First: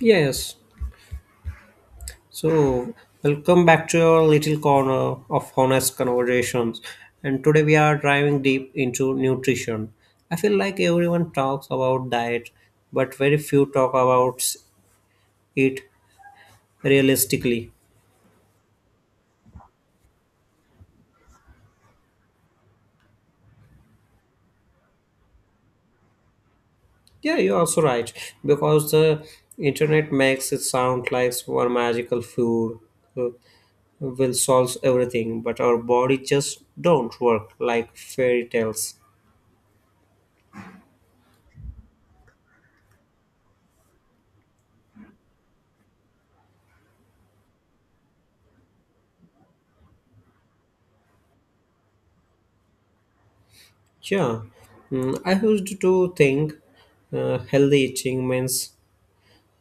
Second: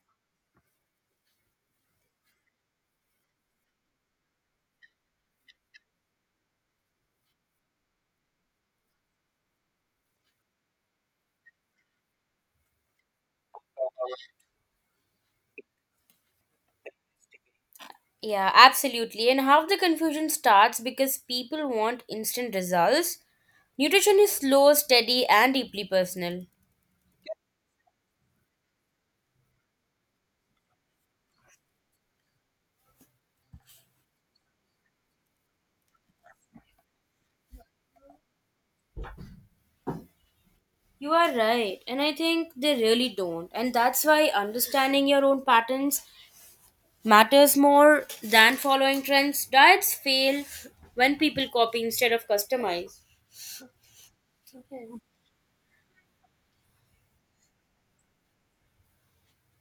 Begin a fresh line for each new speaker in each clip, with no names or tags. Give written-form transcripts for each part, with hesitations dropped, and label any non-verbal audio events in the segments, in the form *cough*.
Yes. So, welcome back to your little corner of honest conversations. And today we are driving deep into nutrition. I feel like everyone talks about diet, but very few talk about it realistically.
Yeah, absolutely. And half the confusion starts because people want instant results. Nutrition is slow, steady, and deeply personal.
Yeah, you're also right. Because the internet makes it sound like one magical food uh, will solve everything, but our body just don't work like fairy tales.
You are right, and I think they really don't. And that's why understanding your own patterns matters more than following trends. Diets fail when people copy instead of customize.
Yeah, I used to think healthy eating means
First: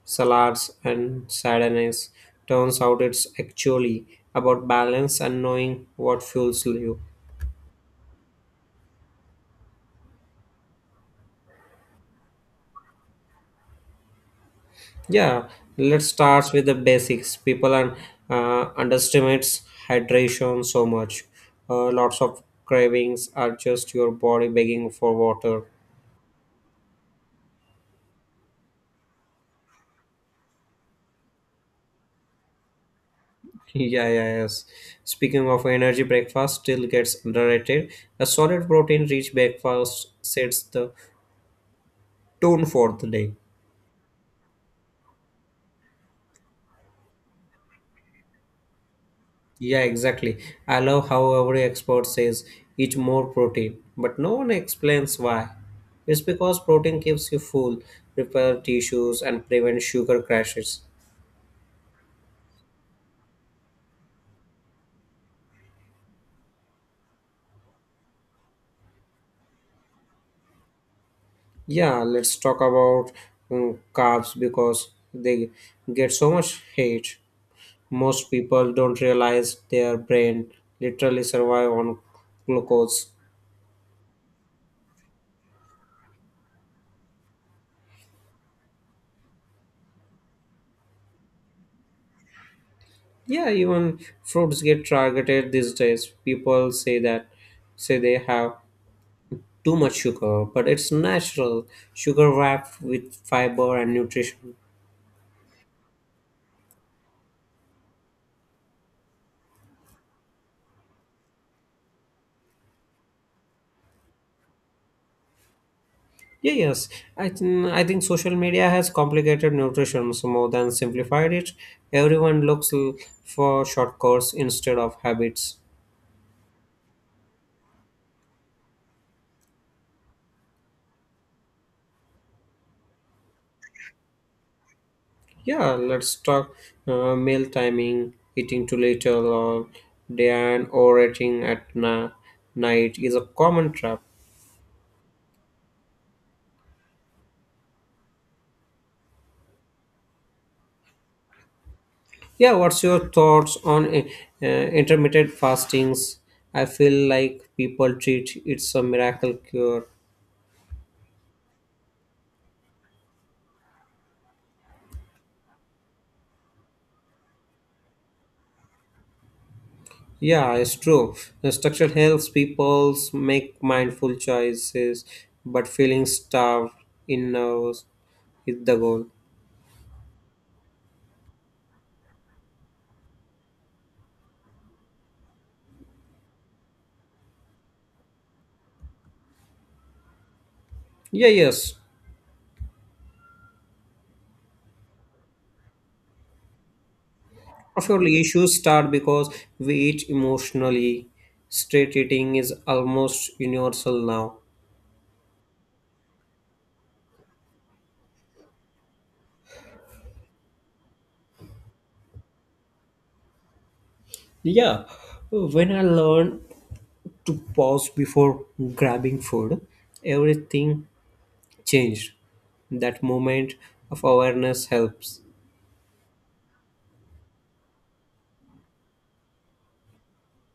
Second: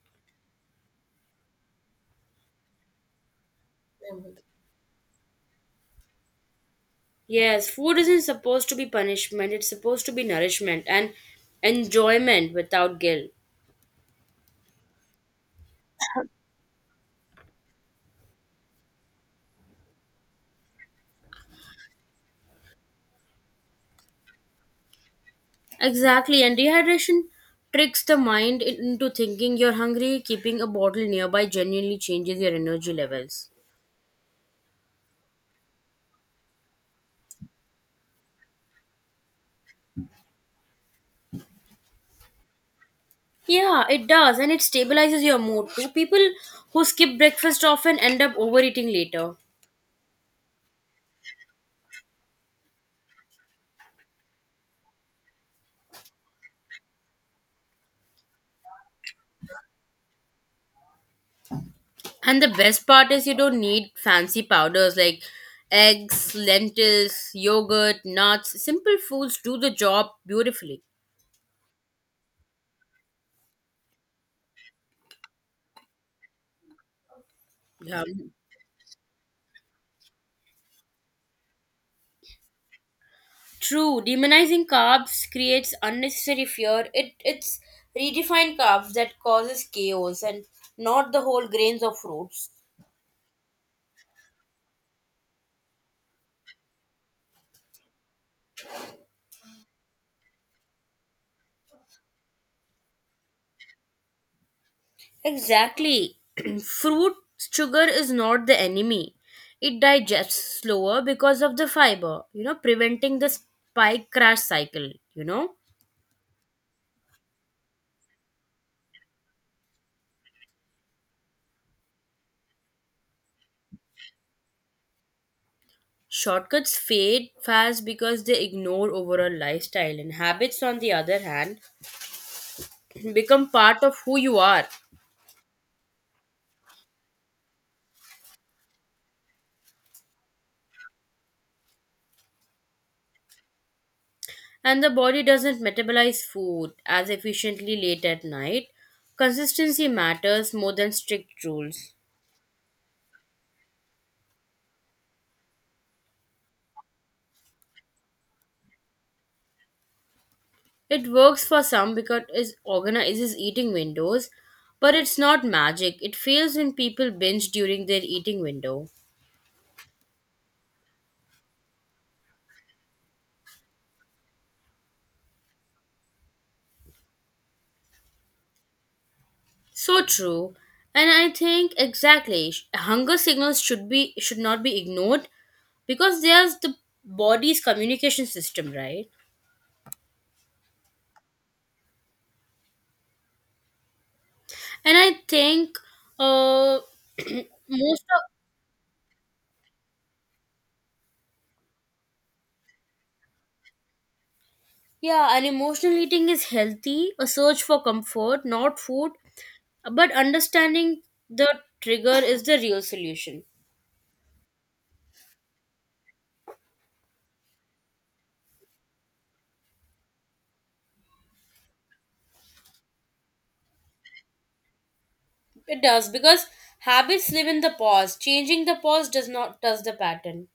salads and sadness. Turns out it's actually about balance and knowing what fuels you.
Yes, food isn't supposed to be punishment, it's supposed to be nourishment and enjoyment without guilt.
Yeah, let's start with the basics. People and underestimates hydration so much. Lots of cravings are just your body begging for water.
Exactly, and dehydration tricks the mind into thinking you're hungry. Keeping a bottle nearby genuinely changes your energy levels.
Yeah, yeah, yes. Speaking of energy, breakfast still gets underrated. A solid protein-rich breakfast sets the tone for the day.
Yeah, it does, and it stabilizes your mood too. People who skip breakfast often end up overeating later.
Yeah, exactly. I love how every expert says eat more protein, but no one explains why. It's because protein keeps you full, repair tissues, and prevent sugar crashes.
And the best part is you don't need fancy powders like eggs, lentils, yogurt, nuts. Simple foods do the job beautifully.
Yeah, let's talk about carbs because they get so much hate.
Yeah.
Most people don't realize their brain literally survive on glucose.
True, demonizing carbs creates unnecessary fear. It's redefined carbs that causes chaos and not the whole grains of fruits.
Yeah, even fruits get targeted these days. People say they have too much sugar, but it's natural sugar wrapped with fiber and nutrition.
Exactly. *clears throat* Fruit sugar is not the enemy. It digests slower because of the fiber, you know, preventing the spike crash cycle, you know.
Yeah, yes, I think social media has complicated nutrition so more than simplified it. Everyone looks for shortcuts instead of habits.
Shortcuts fade fast because they ignore overall lifestyle, and habits, on the other hand, *clears throat* become part of who you are.
Yeah, let's talk meal timing, eating too little or day or eating at night is a common trap.
And the body doesn't metabolize food as efficiently late at night, consistency matters more than strict rules.
Yeah, what's your thoughts on intermittent fastings? I feel like people treat it's a miracle cure.
It works for some because it organizes eating windows, but it's not magic. It fails when people binge during their eating window.
Yeah, it's true. The structure helps people make mindful choices, but feeling starved in nerves is the goal.
So true. And I think exactly hunger signals should not be ignored because there's the body's communication system, right?
Yeah, yes.
And I think uh, *clears throat* most
Surely
of.
issues start because we eat emotionally. Straight eating is almost universal now.
Yeah, and emotional eating is healthy, a search for comfort, not food. But understanding the trigger is the real solution.
Yeah, when I learned to pause before grabbing food, everything changed. That moment of awareness helps.
It does because habits live in the past. Changing the past does not touch the pattern.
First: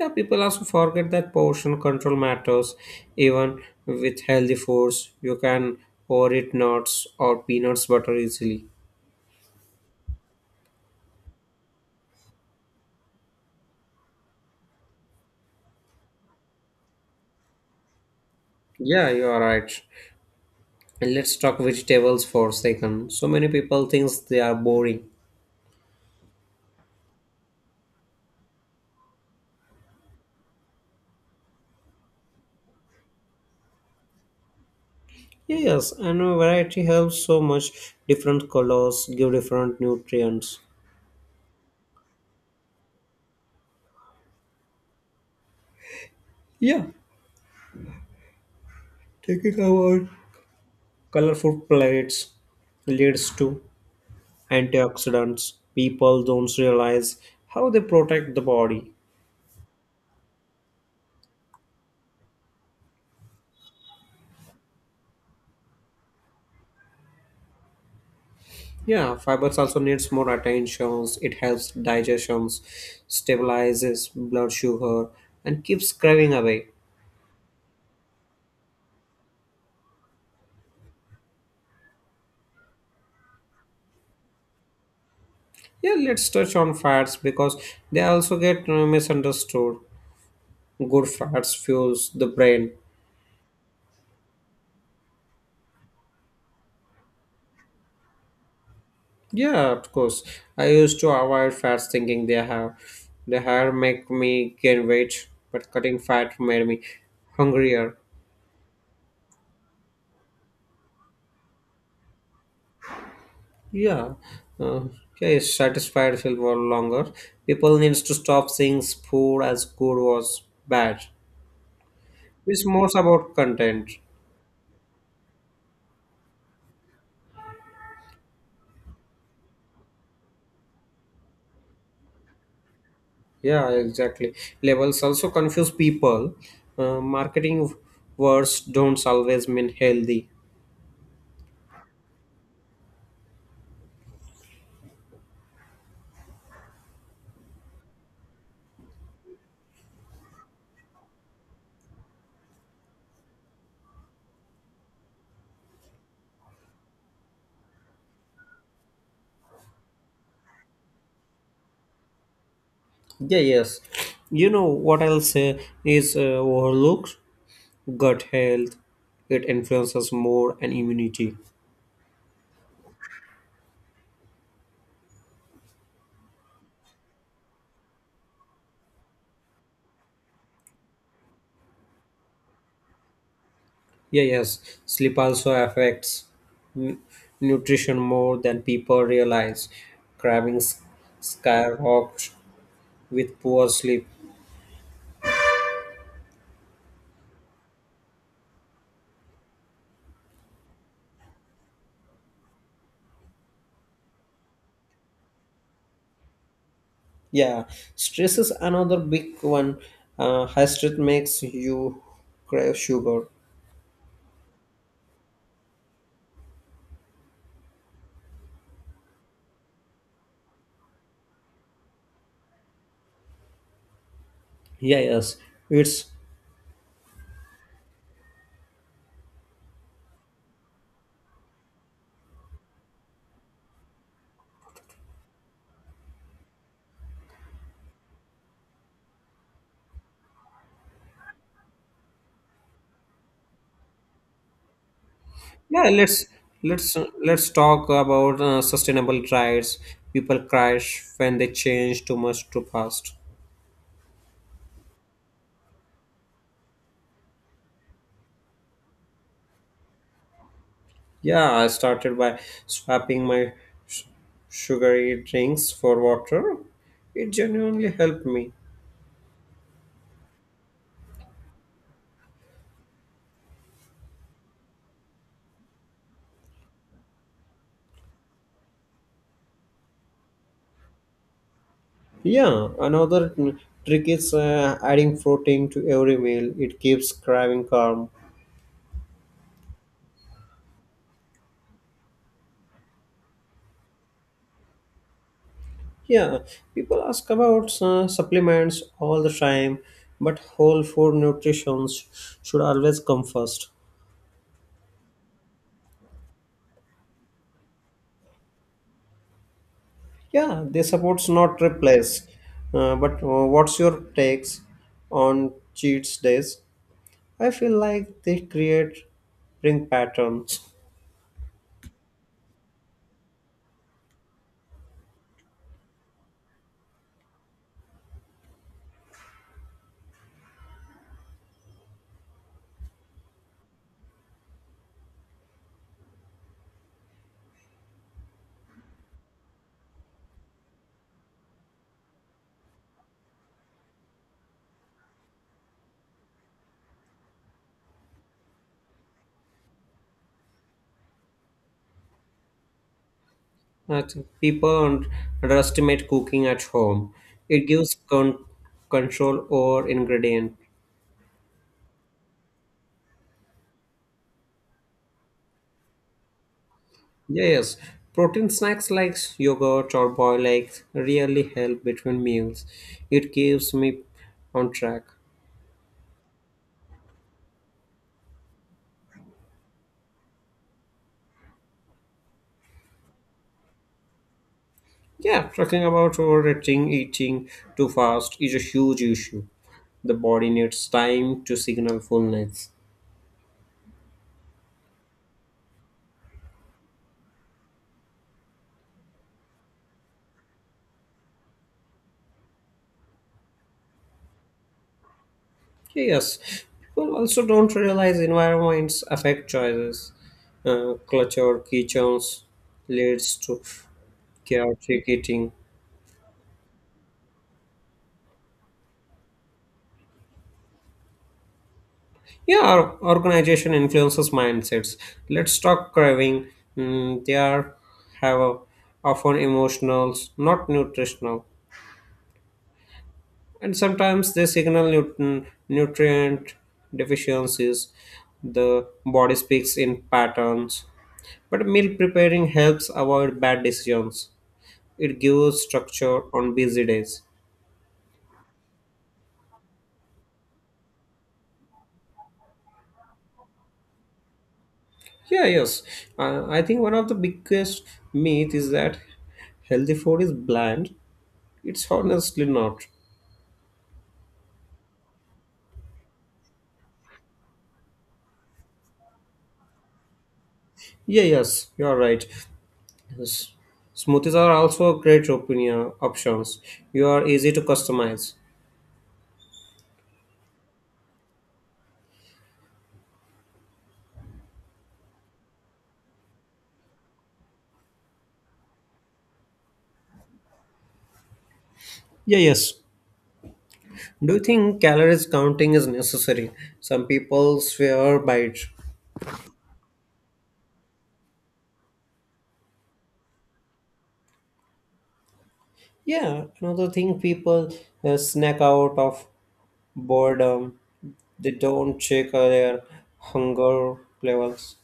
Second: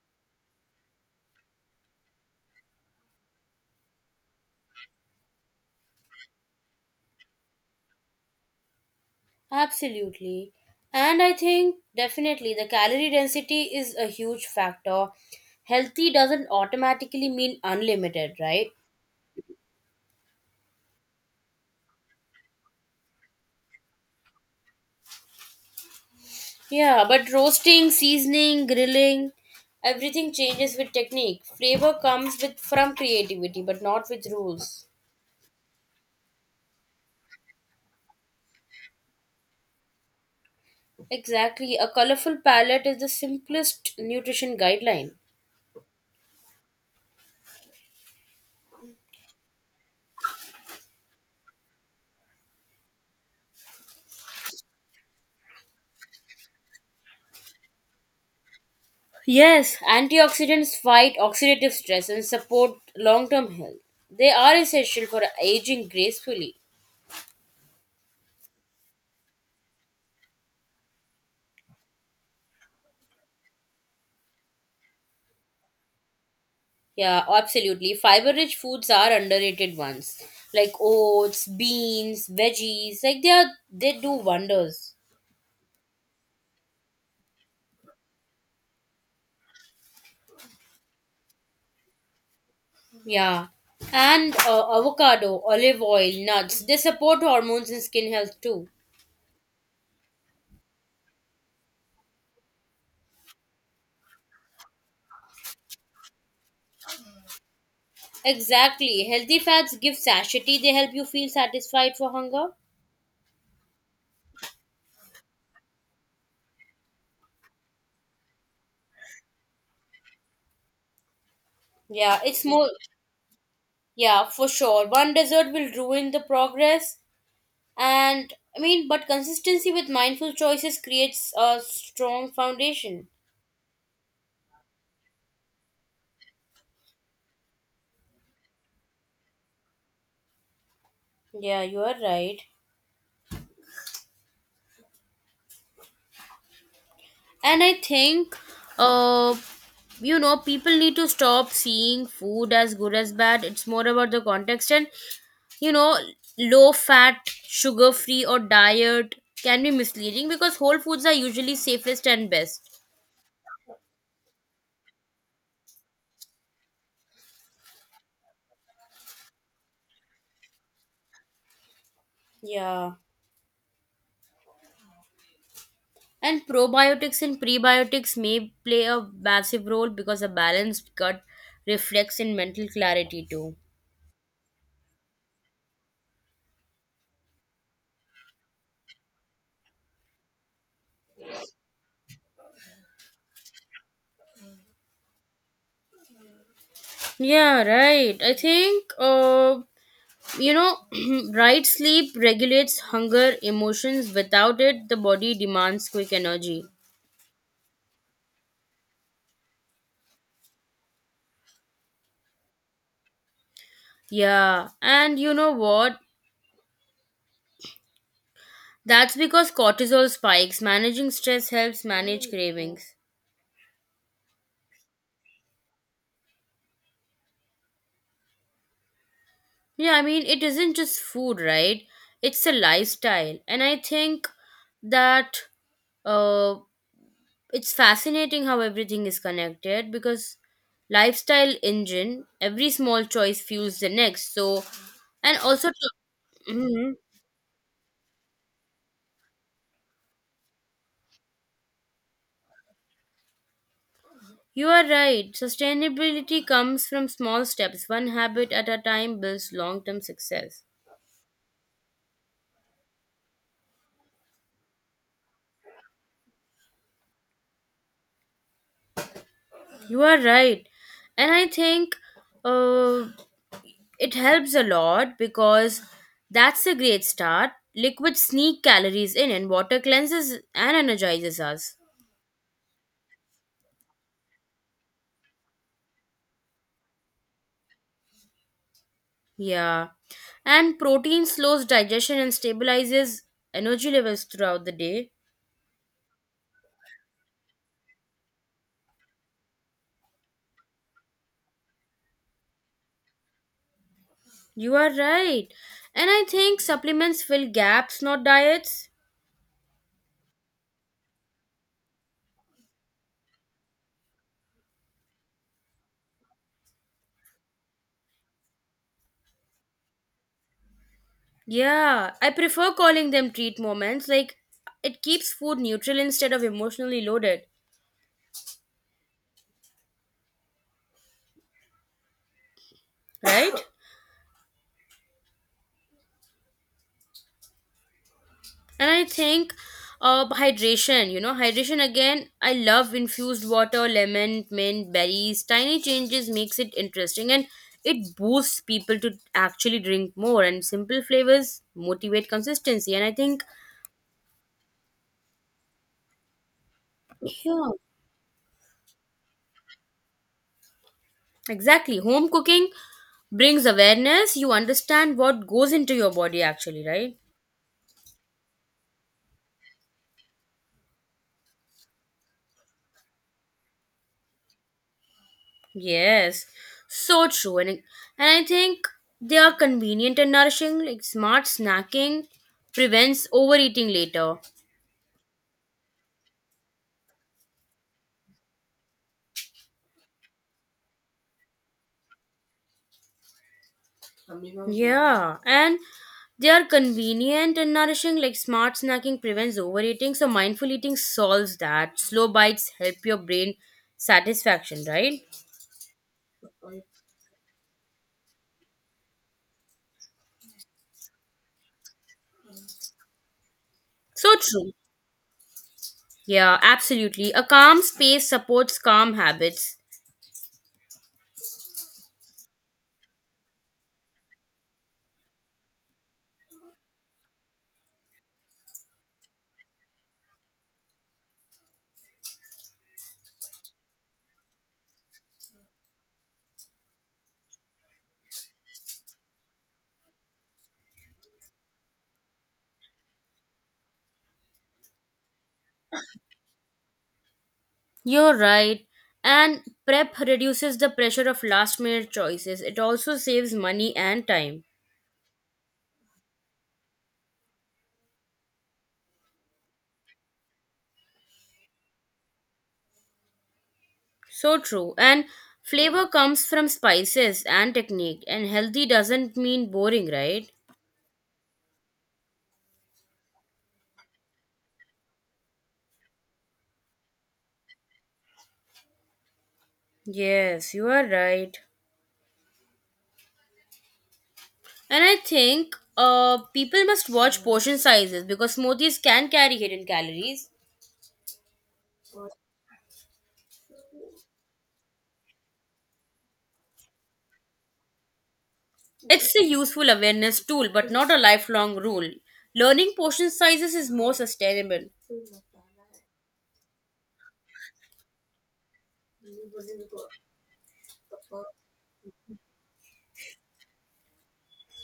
Yeah, people also forget that portion control matters. Even with healthy foods, you can overeat nuts or peanuts butter easily.
Absolutely. And I think definitely the calorie density is a huge factor. Healthy doesn't automatically mean unlimited, right?
Yeah, you are right. And let's talk vegetables for a second. So many people think they are boring.
Yeah, but roasting, seasoning, grilling, everything changes with technique. Flavor comes with from creativity, but not with rules.
Yes, and a variety helps so much. Different colors give different nutrients.
Exactly. A colorful palette is the simplest nutrition guideline.
Yeah, taking our colorful plates leads to antioxidants. People don't realize how they protect the body.
Yes, antioxidants fight oxidative stress and support long-term health. They are essential for aging gracefully.
Yeah, fibers also needs more attention. It helps digestions, stabilizes blood sugar, and keeps craving away.
Yeah, absolutely. Fiber-rich foods are underrated ones, like oats, beans, veggies. Like they are, they do wonders.
Yeah, let's touch on fats because they also get misunderstood. Good fats fuels the brain.
Yeah. And avocado, olive oil, nuts, they support hormones and skin health too.
Yeah, of course. I used to avoid fats thinking they had make me gain weight, but cutting fat made me hungrier.
Exactly. Healthy fats give satiety, they help you feel satisfied for hunger.
Yeah. Uh, yeah, satisfied feel for longer. People needs to stop seeing food as good was bad.
Yeah, it's
It's
more.
more about content.
Yeah, for sure. One dessert will ruin the progress. And I mean, but consistency with mindful choices creates a strong foundation.
Yeah, exactly. Labels also confuse people. Marketing words don't always mean healthy.
Yeah, you are right. And I think, uh, you know, people need to stop seeing food as good as bad. It's more about the context. And you know, low fat sugar free or diet can be misleading because whole foods are usually safest and best.
Yeah, yes. You know what else is overlooked? Gut health. It influences more and immunity.
Yeah. And probiotics and prebiotics may play a massive role because a balanced gut reflects in mental clarity too.
Yeah, yes. Sleep also affects nu- nutrition more than people realize. Cravings skyrocket with poor sleep.
Yeah, right. I think, you know, *clears throat* right sleep regulates hunger, emotions. Without it, the body demands quick energy.
Yeah, stress is another big one. High stress makes you crave sugar.
Yeah, and you know what? That's because cortisol spikes. Managing stress helps manage cravings.
Yeah, yes, it's
Yeah, I mean, it isn't just food, right? It's a lifestyle. And I think that uh, it's fascinating how everything is connected because lifestyle engine, every small choice fuels the next. So, and also,
Yeah,
to,
let's
Mhm.
let's talk about sustainable diets. People crash when they change too much too fast.
You are right. Sustainability comes from small steps. One habit at a time builds long term success.
Yeah, I started by swapping my sh- sugary drinks for water. It genuinely helped me.
You are right. And I think uh, it helps a lot because that's a great start. Liquid sneak calories in, and water cleanses and energizes us.
Yeah, another trick is adding protein to every meal. It keeps craving calm.
Yeah. And protein slows digestion and stabilizes energy levels throughout the day.
Yeah, people ask about supplements all the time, but whole food nutrition should always come first.
You are right. And I think supplements fill gaps, not diets.
Yeah, they supports not replace. But what's your takes on cheat days? I feel like they create bring patterns.
Yeah, I prefer calling them treat moments. Like, it keeps food neutral instead of emotionally loaded, right? And I think hydration, you know, hydration again, I love infused water lemon mint berries, tiny changes makes it interesting and it boosts people to actually drink more and simple flavors motivate consistency, and I think
I think people underestimate cooking at home. It
yeah,
gives control over ingredient.
exactly, home cooking brings awareness, you understand what goes into your body actually, right.
Yes, protein snacks like yogurt or boiled eggs really help between meals. It keeps me on track.
Yes, so true. And, and I think they are convenient and nourishing. Like smart snacking prevents overeating later.
Yeah, talking about overeating, eating too fast is a huge issue. The body needs time to signal fullness.
Yeah, and they are convenient and nourishing. Like smart snacking prevents overeating. So mindful eating solves that. Slow bites help your brain satisfaction, right?
Yes, people also don't realize environments affect choices. Cluttered kitchens leads to
So true.
chaotic eating.
Yeah, absolutely. A calm space supports calm habits.
Yeah, our organization influences mindsets. Let's talk craving. They are have a, often emotional, not nutritional, and sometimes they signal nutrient deficiencies. The body speaks in patterns, but meal preparing helps avoid bad decisions. It gives structure on busy days.
You're right. And prep reduces the pressure of last minute choices. It also saves money and time.
Yeah, yes. I think one of the biggest myth is that healthy food is bland. It's honestly not.
So true. And flavor comes from spices and technique, and healthy doesn't mean boring, right?
Yeah, yes, you are right. Yes. Smoothies are also great opinion options. You are easy to customize.
Yes, you are right. And I think people must watch portion sizes because smoothies can carry hidden calories.
Yeah, yes. Do you think calories counting is necessary? Some people swear by it.
It's a useful awareness tool, but not a lifelong rule. Learning portion sizes is more sustainable.
Yeah, another thing people snack out of boredom. They don't check their hunger levels.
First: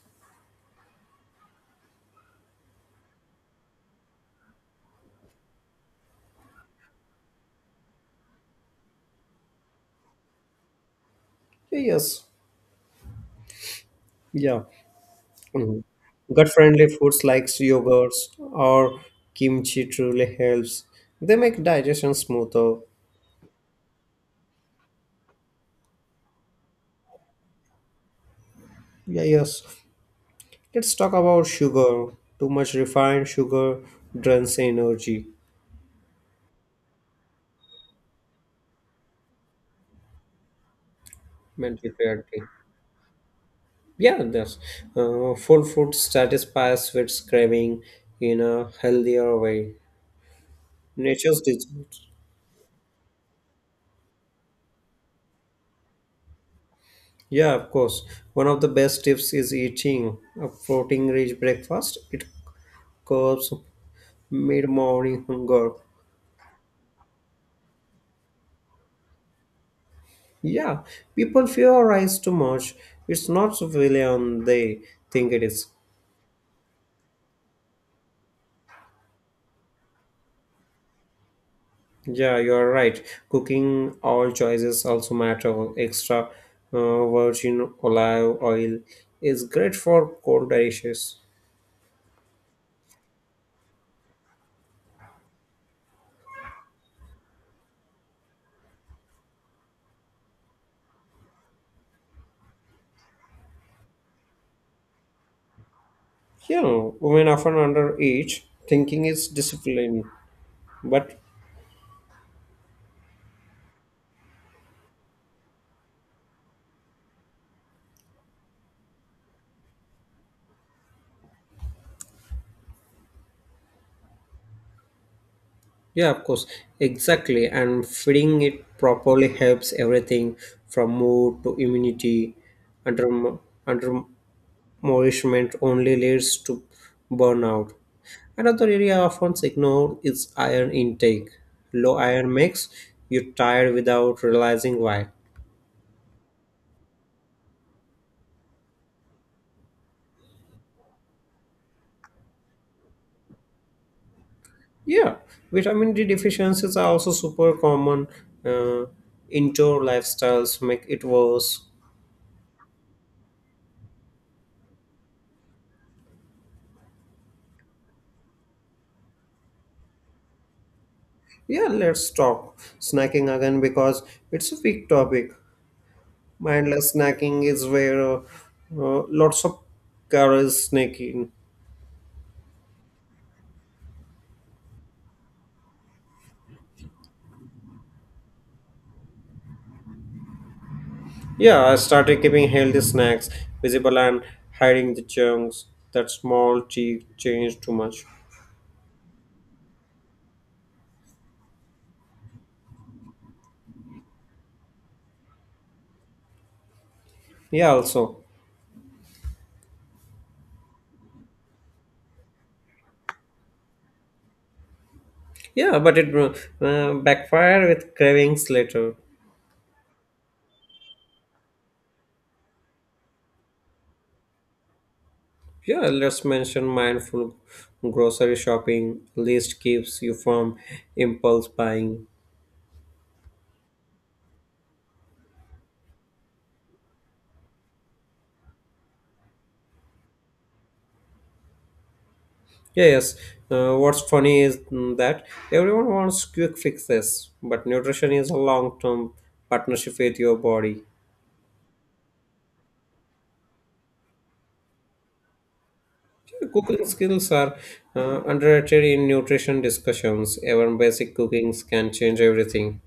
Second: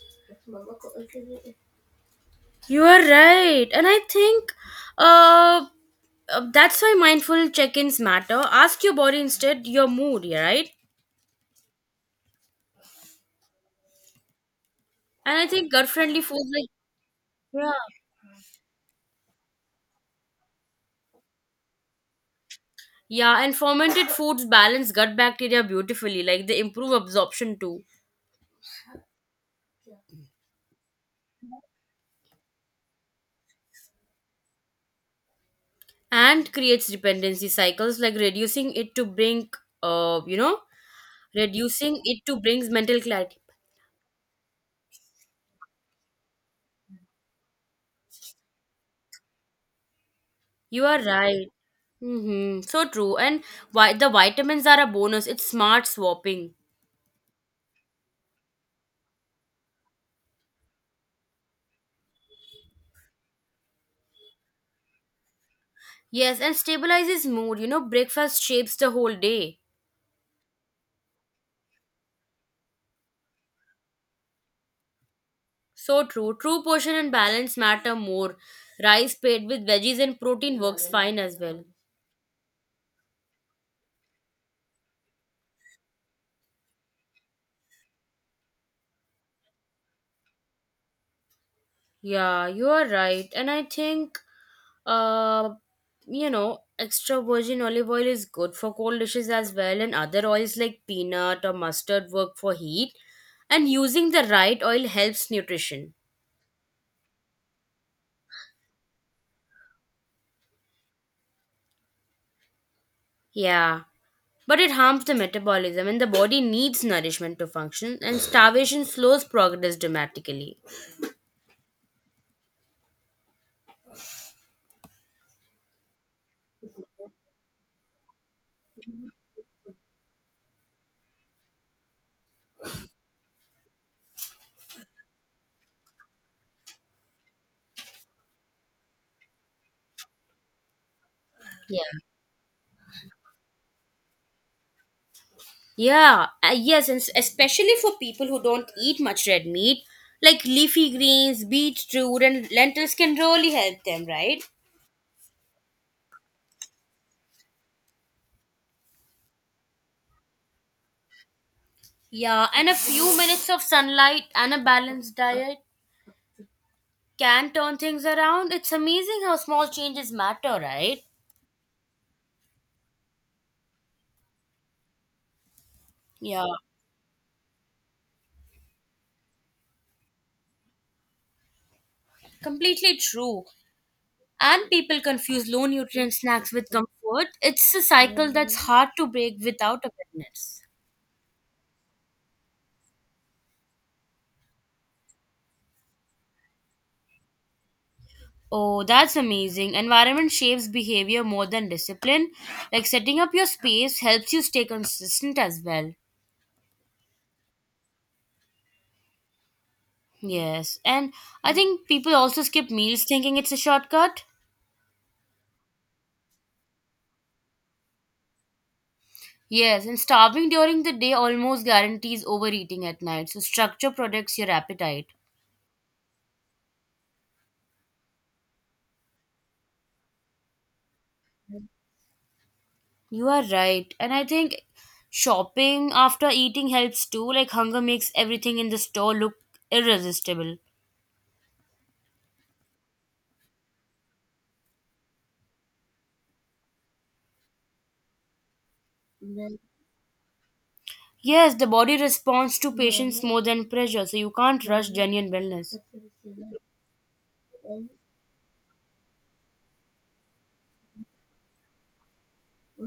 You are right. And I think uh, that's why mindful check ins matter. Ask your body instead your mood, yeah, right?
Yeah, yes. Yeah.
And I think
Mhm.
gut friendly foods like.
Gut-friendly foods like
Yeah.
yogurts or kimchi truly helps. They make digestion smoother.
Yeah, and fermented foods balance gut bacteria beautifully. Like they improve absorption too,
Yeah, yes. Let's talk about sugar. Too much refined sugar drains energy,
and creates dependency cycles. Like reducing it to bring, you know,
mental
reducing it to
clarity.
brings mental clarity.
Yeah, that's full food satisfies its craving in a healthier way.
You are
Nature's
right.
dessert.
Mm-hmm. So true. And why the vitamins are a bonus. It's smart swapping.
Yeah, of course. One of the best tips is eating a protein-rich breakfast. It curbs mid-morning hunger.
Yes, and stabilizes mood. You know, breakfast shapes the whole day.
Yeah, people theorize too much. It's not really on they think it is.
So true. True portion and balance matter more. Rice paired with veggies and protein works fine as well.
Yeah, you're right. Cooking all choices also matter. Extra virgin olive oil is great for cold dishes.
Yeah, you are right. And I think, uh, you know, extra virgin olive oil is good for cold dishes as well, and other oils like peanut or mustard work for heat. And using the right oil helps nutrition.
You know, women often undereat, thinking it's discipline. But
Yeah, but it harms the metabolism and the body needs nourishment to function, and starvation slows progress dramatically.
yeah, of course, exactly. And feeding it properly helps everything from mood to immunity. Under under nourishment only leads to burnout. Another area often ignored is iron intake.
Yeah.
Low iron makes you tired without realizing why.
Yeah, yes, and especially for people who don't eat much red meat, like leafy greens, beetroot, and lentils can really help them, right?
Yeah, vitamin D deficiencies are also super common. Uh, Indoor lifestyles make it worse.
Yeah, and a few minutes of sunlight and a balanced diet can turn things around. It's amazing how small changes matter, right?
Yeah, let's talk snacking again because it's a big topic.
Yeah,
Mindless snacking is where lots of calories sneak in.
completely true. And people confuse low nutrient snacks with comfort. It's a cycle that's hard to break without awareness.
Yeah, I started keeping healthy snacks visible and hiding the chunks that small tea changed too much.
Oh, that's amazing. Environment shapes behavior more than discipline. Like setting up your space helps you stay consistent as well.
Yeah, also.
Yes, and I think people also skip meals thinking it's a shortcut.
Yeah, but it backfired with cravings later.
Yes, and starving during the day almost guarantees overeating at night. So structure protects your appetite.
Yeah, let's mention mindful grocery shopping. List keeps you from impulse buying.
You are right. And I think shopping after eating helps too. Like hunger makes everything in the store look irresistible.
Yeah, yes. What's funny is that everyone wants quick fixes, but nutrition is a long term partnership with your body.
Yes, the body responds to patience more than pressure, so you can't rush genuine wellness.
Cooking skills are underrated in nutrition discussions. Even basic cookings can change everything.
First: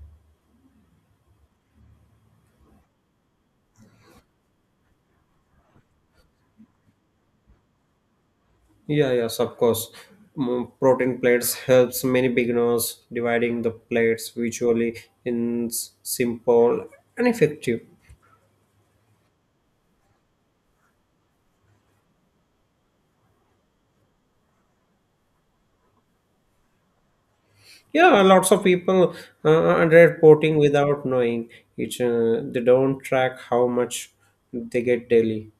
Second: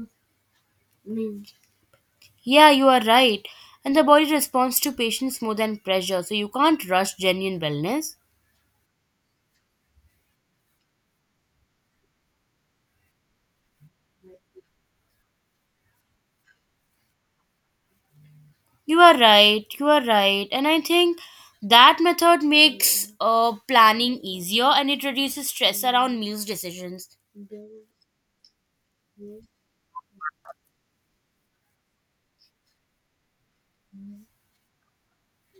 Yeah, you are right. And the body responds to patience more than pressure, so you can't rush genuine wellness.
Yeah, yes, of course. Protein plates helps many beginners dividing the plates visually in simple and effective.
You are right. You are right. And I think that method makes planning easier and it reduces stress around meals decisions.
Yeah, lots of people underrate protein without knowing it. They don't track how much they get daily.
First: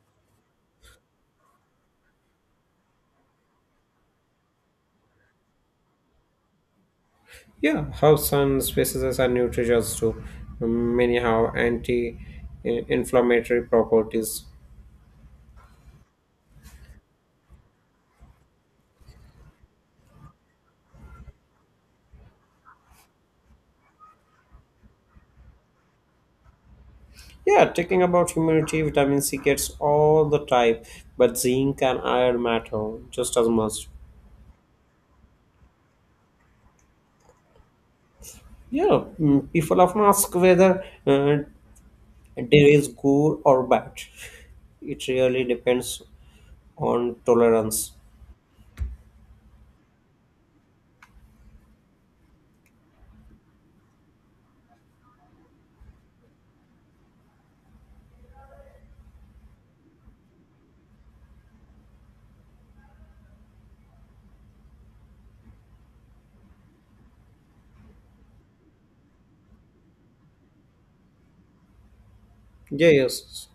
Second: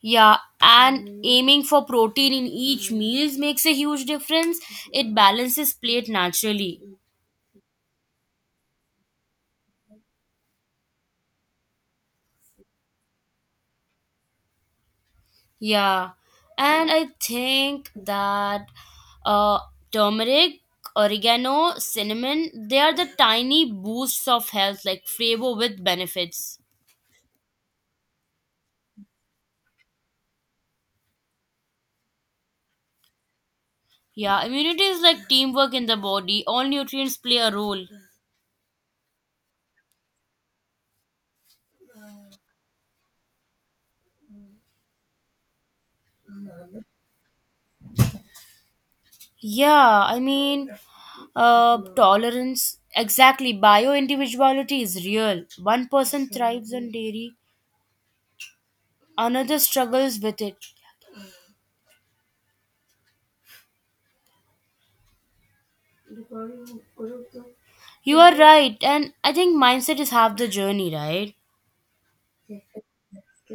Yeah, and aiming for protein in each meals makes a huge difference. It balances plate naturally.
Yeah, how sun spices are nutritious too. Many have anti-inflammatory properties.
Yeah, and I think that uh, turmeric, oregano, cinnamon, they are the tiny boosts of health, like flavor with benefits.
Yeah, talking about humidity, vitamin C gets all the type, but zinc and iron matter just as much.
Yeah, immunity is like teamwork in the body. All nutrients play a role.
Yeah, people often ask whether there is good or bad. It really depends on tolerance.
Yeah, I mean, tolerance, exactly. Bio individuality is real. One person thrives on dairy, another struggles with it. You are right, and I think mindset is half the journey, right?
Yeah, yes.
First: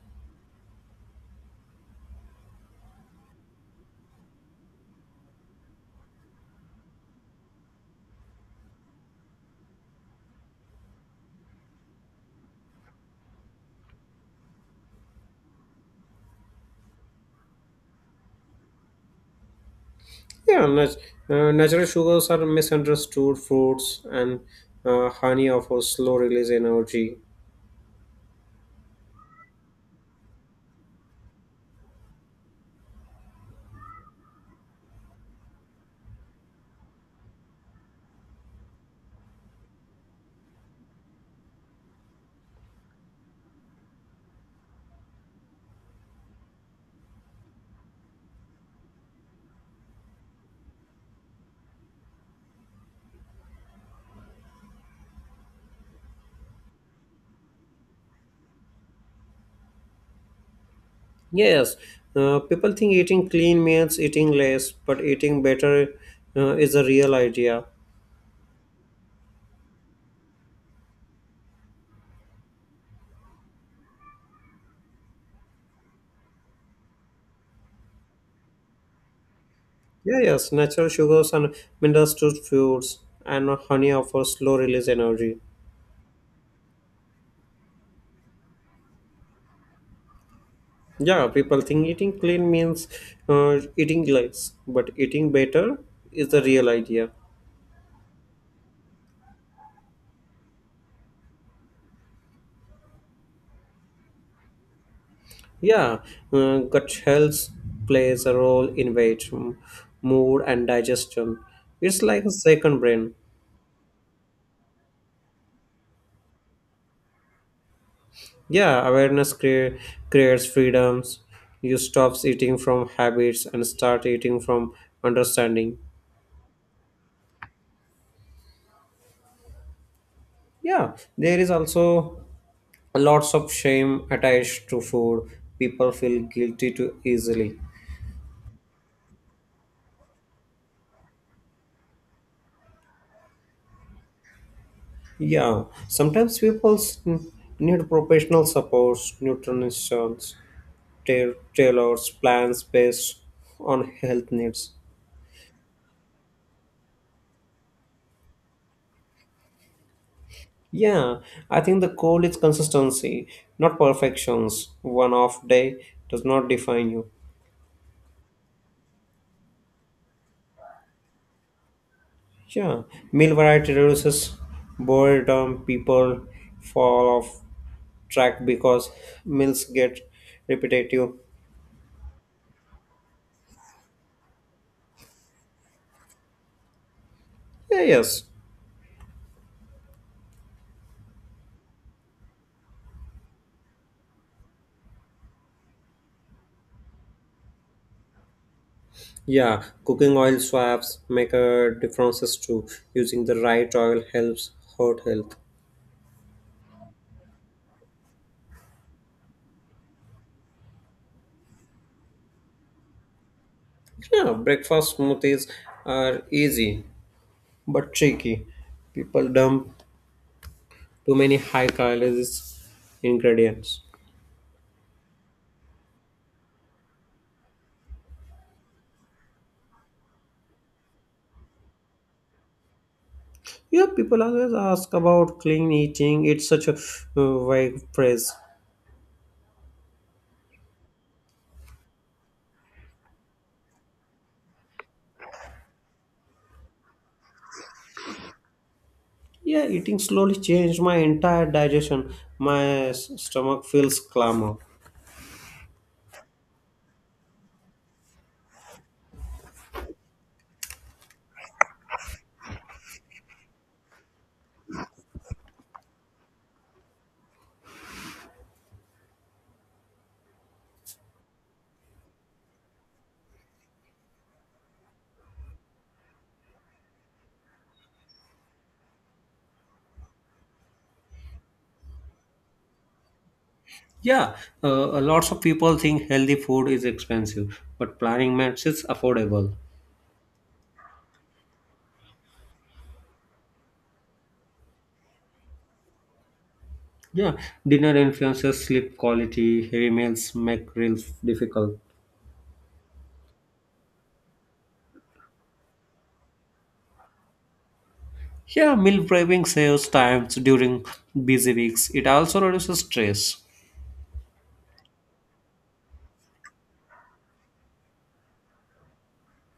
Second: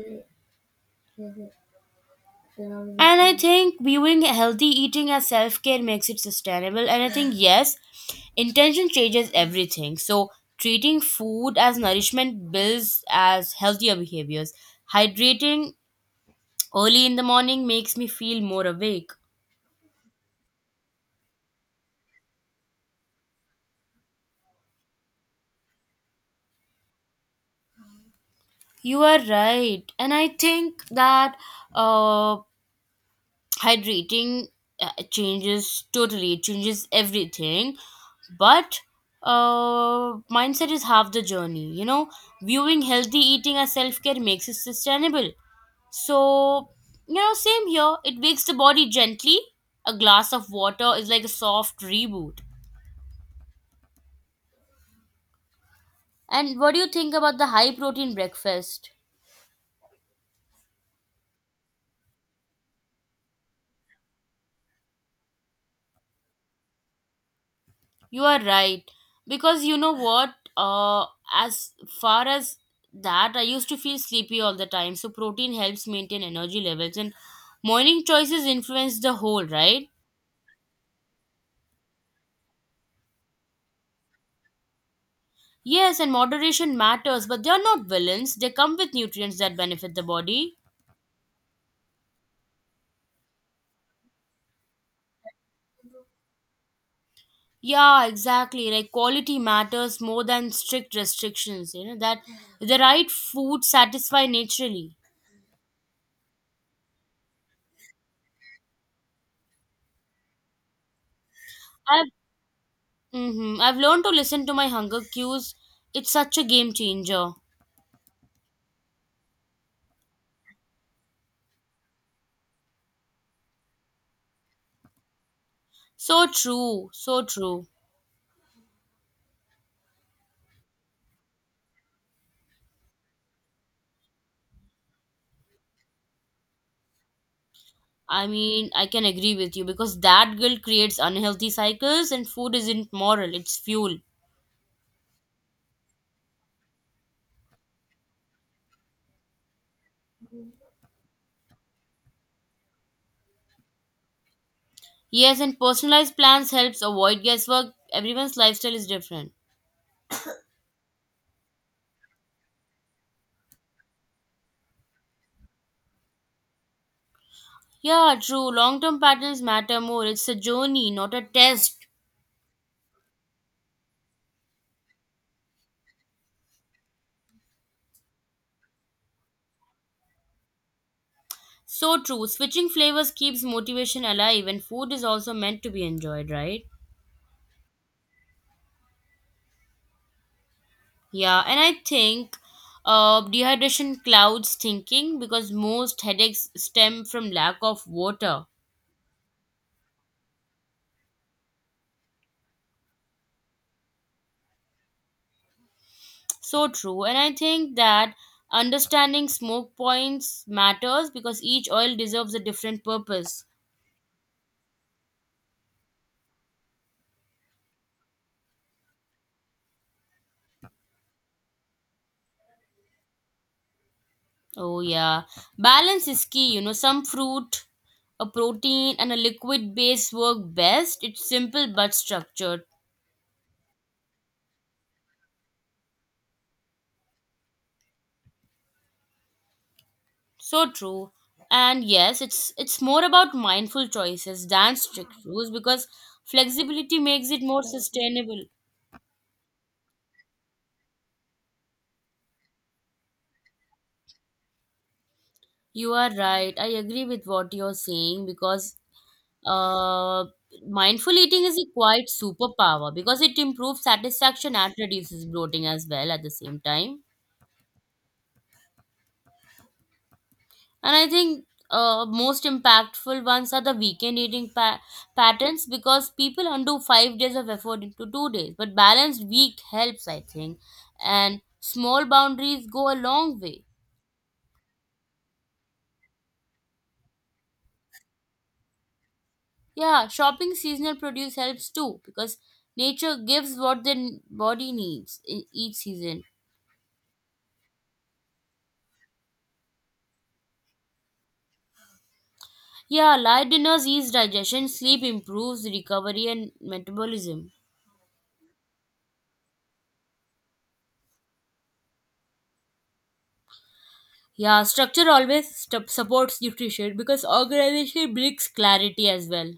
And I think viewing healthy eating as self care makes it sustainable. And I think, yes, intention changes everything. So, treating food as nourishment builds as healthier behaviors. Hydrating early in the morning makes me feel more awake.
Yeah, natural sugars are misunderstood fruits, and honey offers slow release energy.
You are right, and I think that uh, hydrating changes totally. It changes everything, but mindset is half the journey. You know, viewing healthy eating as self care makes it sustainable. So, you know, same here. It wakes the body gently. A glass of water is like a soft reboot. And what do you think about the high protein breakfast?
Yes, people think eating clean means eating less, but eating better is the real idea.
You are right. Because you know what? As far as that, I used to feel sleepy all the time. So protein helps maintain energy levels, and morning choices influence the whole, right?
Yeah, yes, natural sugars are misunderstood foods, and honey offers slow release energy.
Yes, and moderation matters, but they are not villains. They come with nutrients that benefit the body.
Yeah, people think eating clean means eating less, but eating better is the real idea.
Yeah, exactly. Like quality matters more than strict restrictions. You know that the right food satisfy naturally.
Yeah, gut health plays a role in weight, mood, and digestion. It's
I've
like a second brain.
mm-hmm, I've learned to listen to my hunger cues. It's such a game changer.
Yeah, awareness creates freedoms. You stop eating from habits and start eating from understanding.
So true, so true.
Yeah, there is also lots of shame attached to food. People feel guilty too easily.
I mean, I can agree with you because that guilt creates unhealthy cycles and food isn't moral, it's fuel.
Yeah, sometimes people need professional support, nutritionists. Tailors plans based on health needs.
Yes, and personalized plans helps avoid guesswork. Everyone's lifestyle is different.
Yeah, I think the goal is consistency, not perfections. One off day does not define you.
Yeah, true. Long-term patterns matter more. It's a journey, not a test.
Yeah, meal variety reduces boredom. People fall off track because meals get repetitive.
So true. Switching flavors keeps motivation alive and food is also meant to be enjoyed, right?
Yeah, yes.
Yeah, and I think dehydration clouds thinking because most headaches stem from lack of water.
Yeah, cooking oil swaps make a differences too. Using the right oil helps heart health.
So true. And I think that understanding smoke points matters because each oil deserves a different purpose.
Yeah, breakfast smoothies are easy, but tricky. People dump too many high calories ingredients.
Oh, yeah. Balance is key. You know, some fruit, a protein, and a liquid base work best. It's simple but structured.
Yeah, people always ask about clean eating. It's such a vague phrase.
So true. And yes, it's more about mindful choices than strict rules because flexibility makes it more sustainable.
Yeah, eating slowly changed my entire digestion. My stomach feels clamor.
You are right. I agree with what you're saying because Uh, mindful eating is a quite superpower because it improves satisfaction and reduces bloating as well at the same time. And I think most impactful ones are the weekend eating patterns because people undo 5 days of effort into 2 days. But balanced week helps, I think, and small boundaries go a long way.
Yeah, lots of people think healthy food is expensive, but planning matters it's affordable.
Yeah, shopping seasonal produce helps too because nature gives what the body needs in each season.
Yeah, dinner influences sleep quality. Heavy meals make meals difficult.
Yeah, light dinners ease digestion, sleep improves recovery and metabolism.
Yeah, meal prepping saves time during busy weeks. It also reduces stress.
Yeah, structure always supports nutrition because organization brings clarity as well.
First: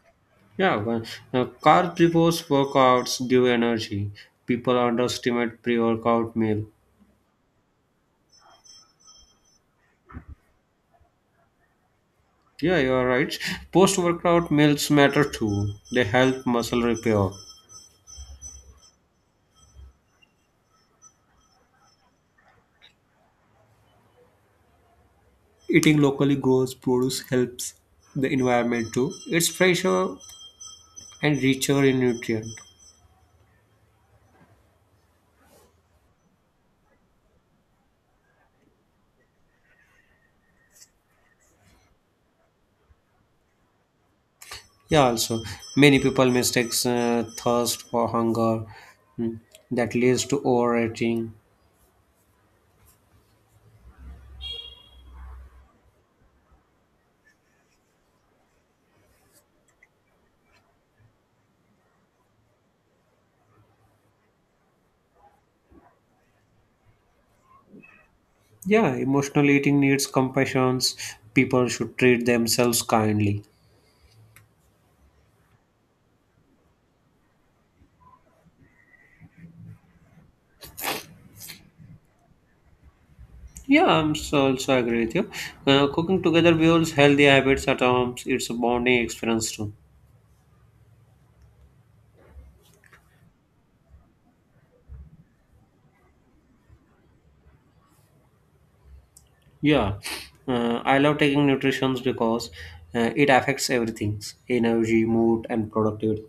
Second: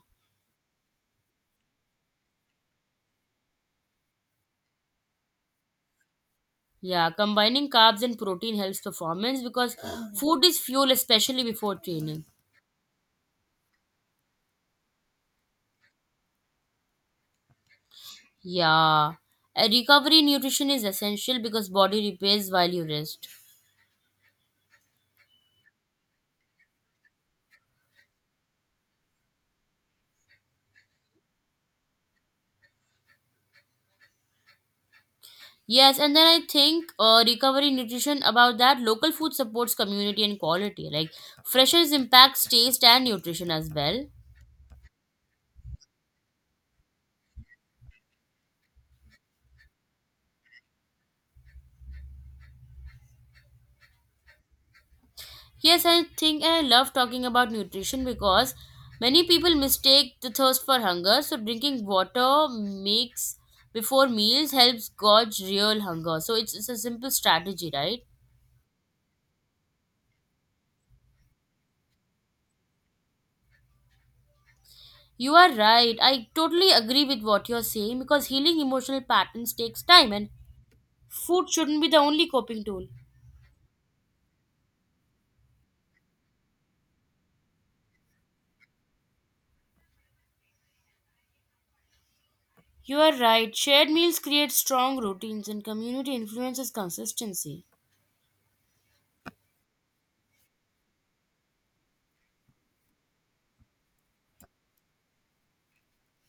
Yeah, well, carb workouts give energy. People underestimate pre-workout meal.
Yeah, combining carbs and protein helps performance because food is fuel, especially before training.
Yeah, you are right. Post-workout meals matter too. They help muscle repair.
Yeah, a recovery nutrition is essential because body repairs while you rest.
Eating locally grows produce helps the environment too. It's fresher and richer in nutrient.
Yes, and then I think recovery nutrition about that local food supports community and quality. Like freshness impacts taste and nutrition as well.
Yeah, also many people mistakes thirst for hunger. Hmm. That leads to overeating.
Yes, I think I love talking about nutrition because many people mistake the thirst for hunger. So drinking water makes before meals helps gauge real hunger. So it's a simple strategy, right?
Yeah, emotional eating needs compassion. People should treat themselves kindly.
You are right. I totally agree with what you're saying because healing emotional patterns takes time and food shouldn't be the only coping tool.
Yeah, I'm so also agree with you. Cooking together builds healthy habits at home. It's a bonding experience too.
You are right. Shared meals create strong routines and community influences consistency.
Yeah, I love taking nutrition because it affects everything: energy, mood, and productivity.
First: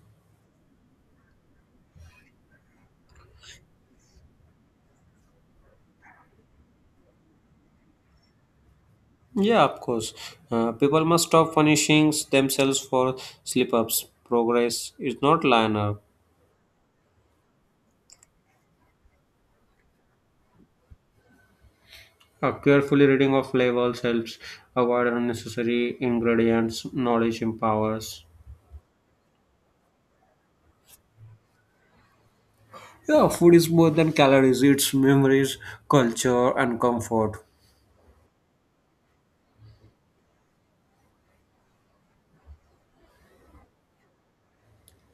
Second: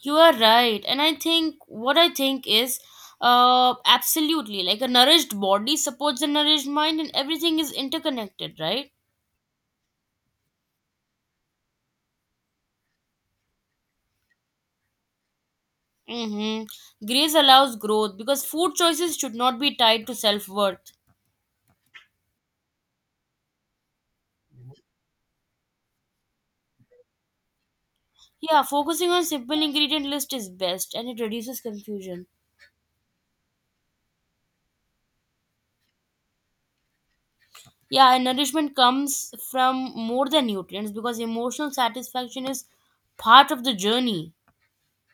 You are right. And I think what I think is absolutely, like a nourished body supports a nourished mind and everything is interconnected, right?
Yeah, of course. People must stop punishing themselves for slip ups. Progress is not linear.
Mm-hmm. Grace allows growth because food choices should not be tied to self-worth.
A careful reading of labels helps avoid unnecessary ingredients. Knowledge empowers.
Yeah, focusing on simple ingredient list is best and it reduces confusion.
Yeah, food is more than calories, it's memories, culture, and comfort.
Yeah, and nourishment comes from more than nutrients because emotional satisfaction is part of the journey.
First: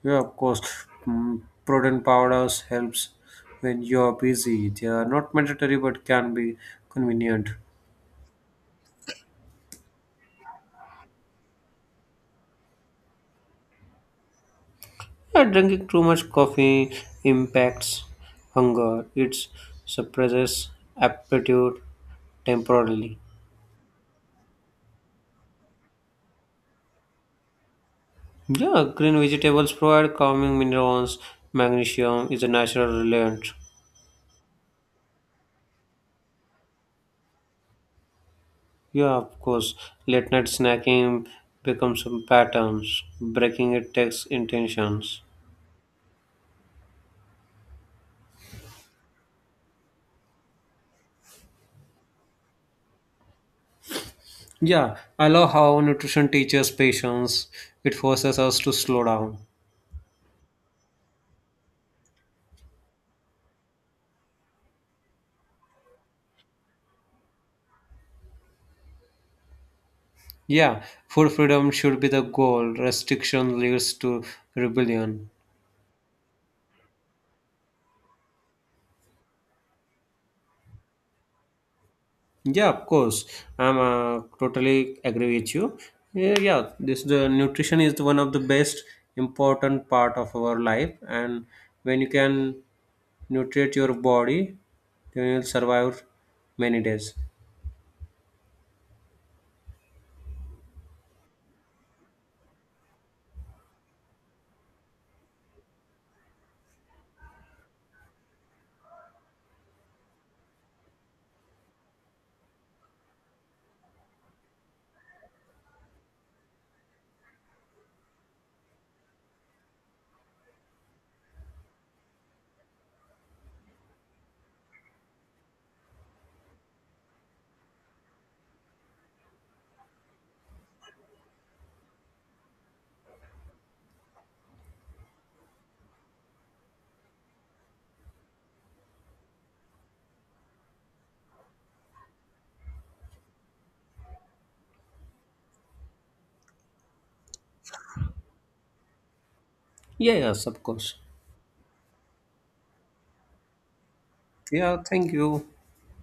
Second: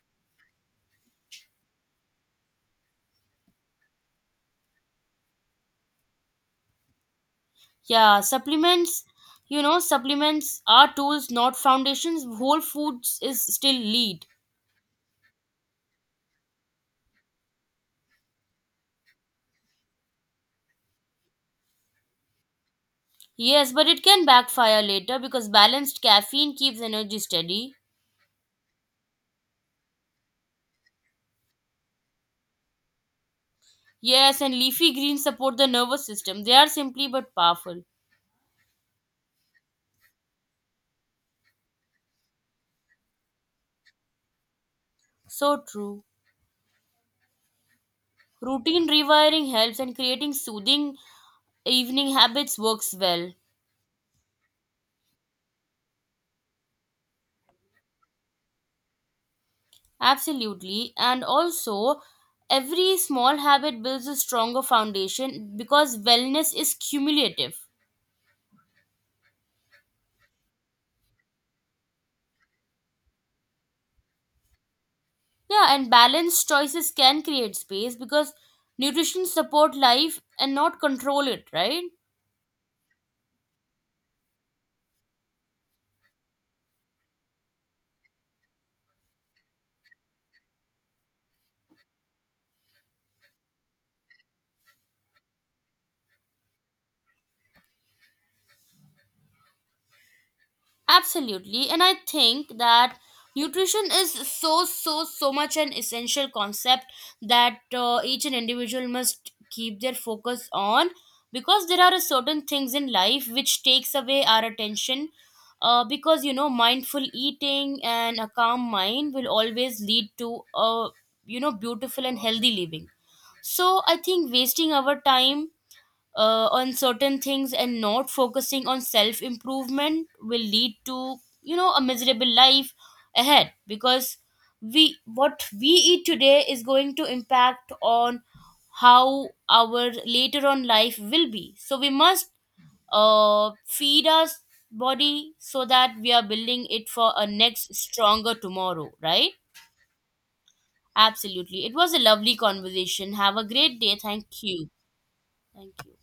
Yeah, of course, protein powders helps when you're busy. They are not mandatory but can be convenient.
Yeah, supplements, you know, supplements are tools, not foundations. Whole foods is still lead.
Yeah, drinking too much coffee impacts hunger. It suppresses appetite temporarily.
Yes, but it can backfire later because balanced caffeine keeps energy steady.
Yeah, green vegetables provide calming minerals. Magnesium is a natural relent.
Yes, and leafy greens support the nervous system. They are simply but powerful.
Yeah, of course. Late night snacking becomes some patterns. Breaking it takes intentions.
So true. Routine rewiring helps and creating soothing evening habits works well.
Yeah, I love how nutrition teaches patience. It forces us to slow down.
Absolutely. And also, every small habit builds a stronger foundation because wellness is cumulative.
Yeah, food freedom should be the goal. Restriction leads to rebellion.
Yeah, and balanced choices can create space because nutrition support life and not control it, right?
Yeah, of course. I'm totally agree with you. Yeah, yeah, this the nutrition is one of the best important part of our life, and when you can nutrient your body, then you'll survive many days.
Absolutely, and I think that nutrition is so so so much an essential concept that each an individual must keep their focus on, because there are a certain things in life which takes away our attention, because, you know, mindful eating and a calm mind will always lead to a, you know, beautiful and healthy living. So I think wasting our time on certain things and not focusing on self improvement will lead to, you know, a miserable life ahead, because we, what we eat today is going to impact on how our later on life will be. So we must feed our body so that we are building it for a next stronger tomorrow, right?
Yeah, yes, of course.
Absolutely, it was a lovely conversation. Have a great day. Thank you.
Yeah, thank you.
Thank you.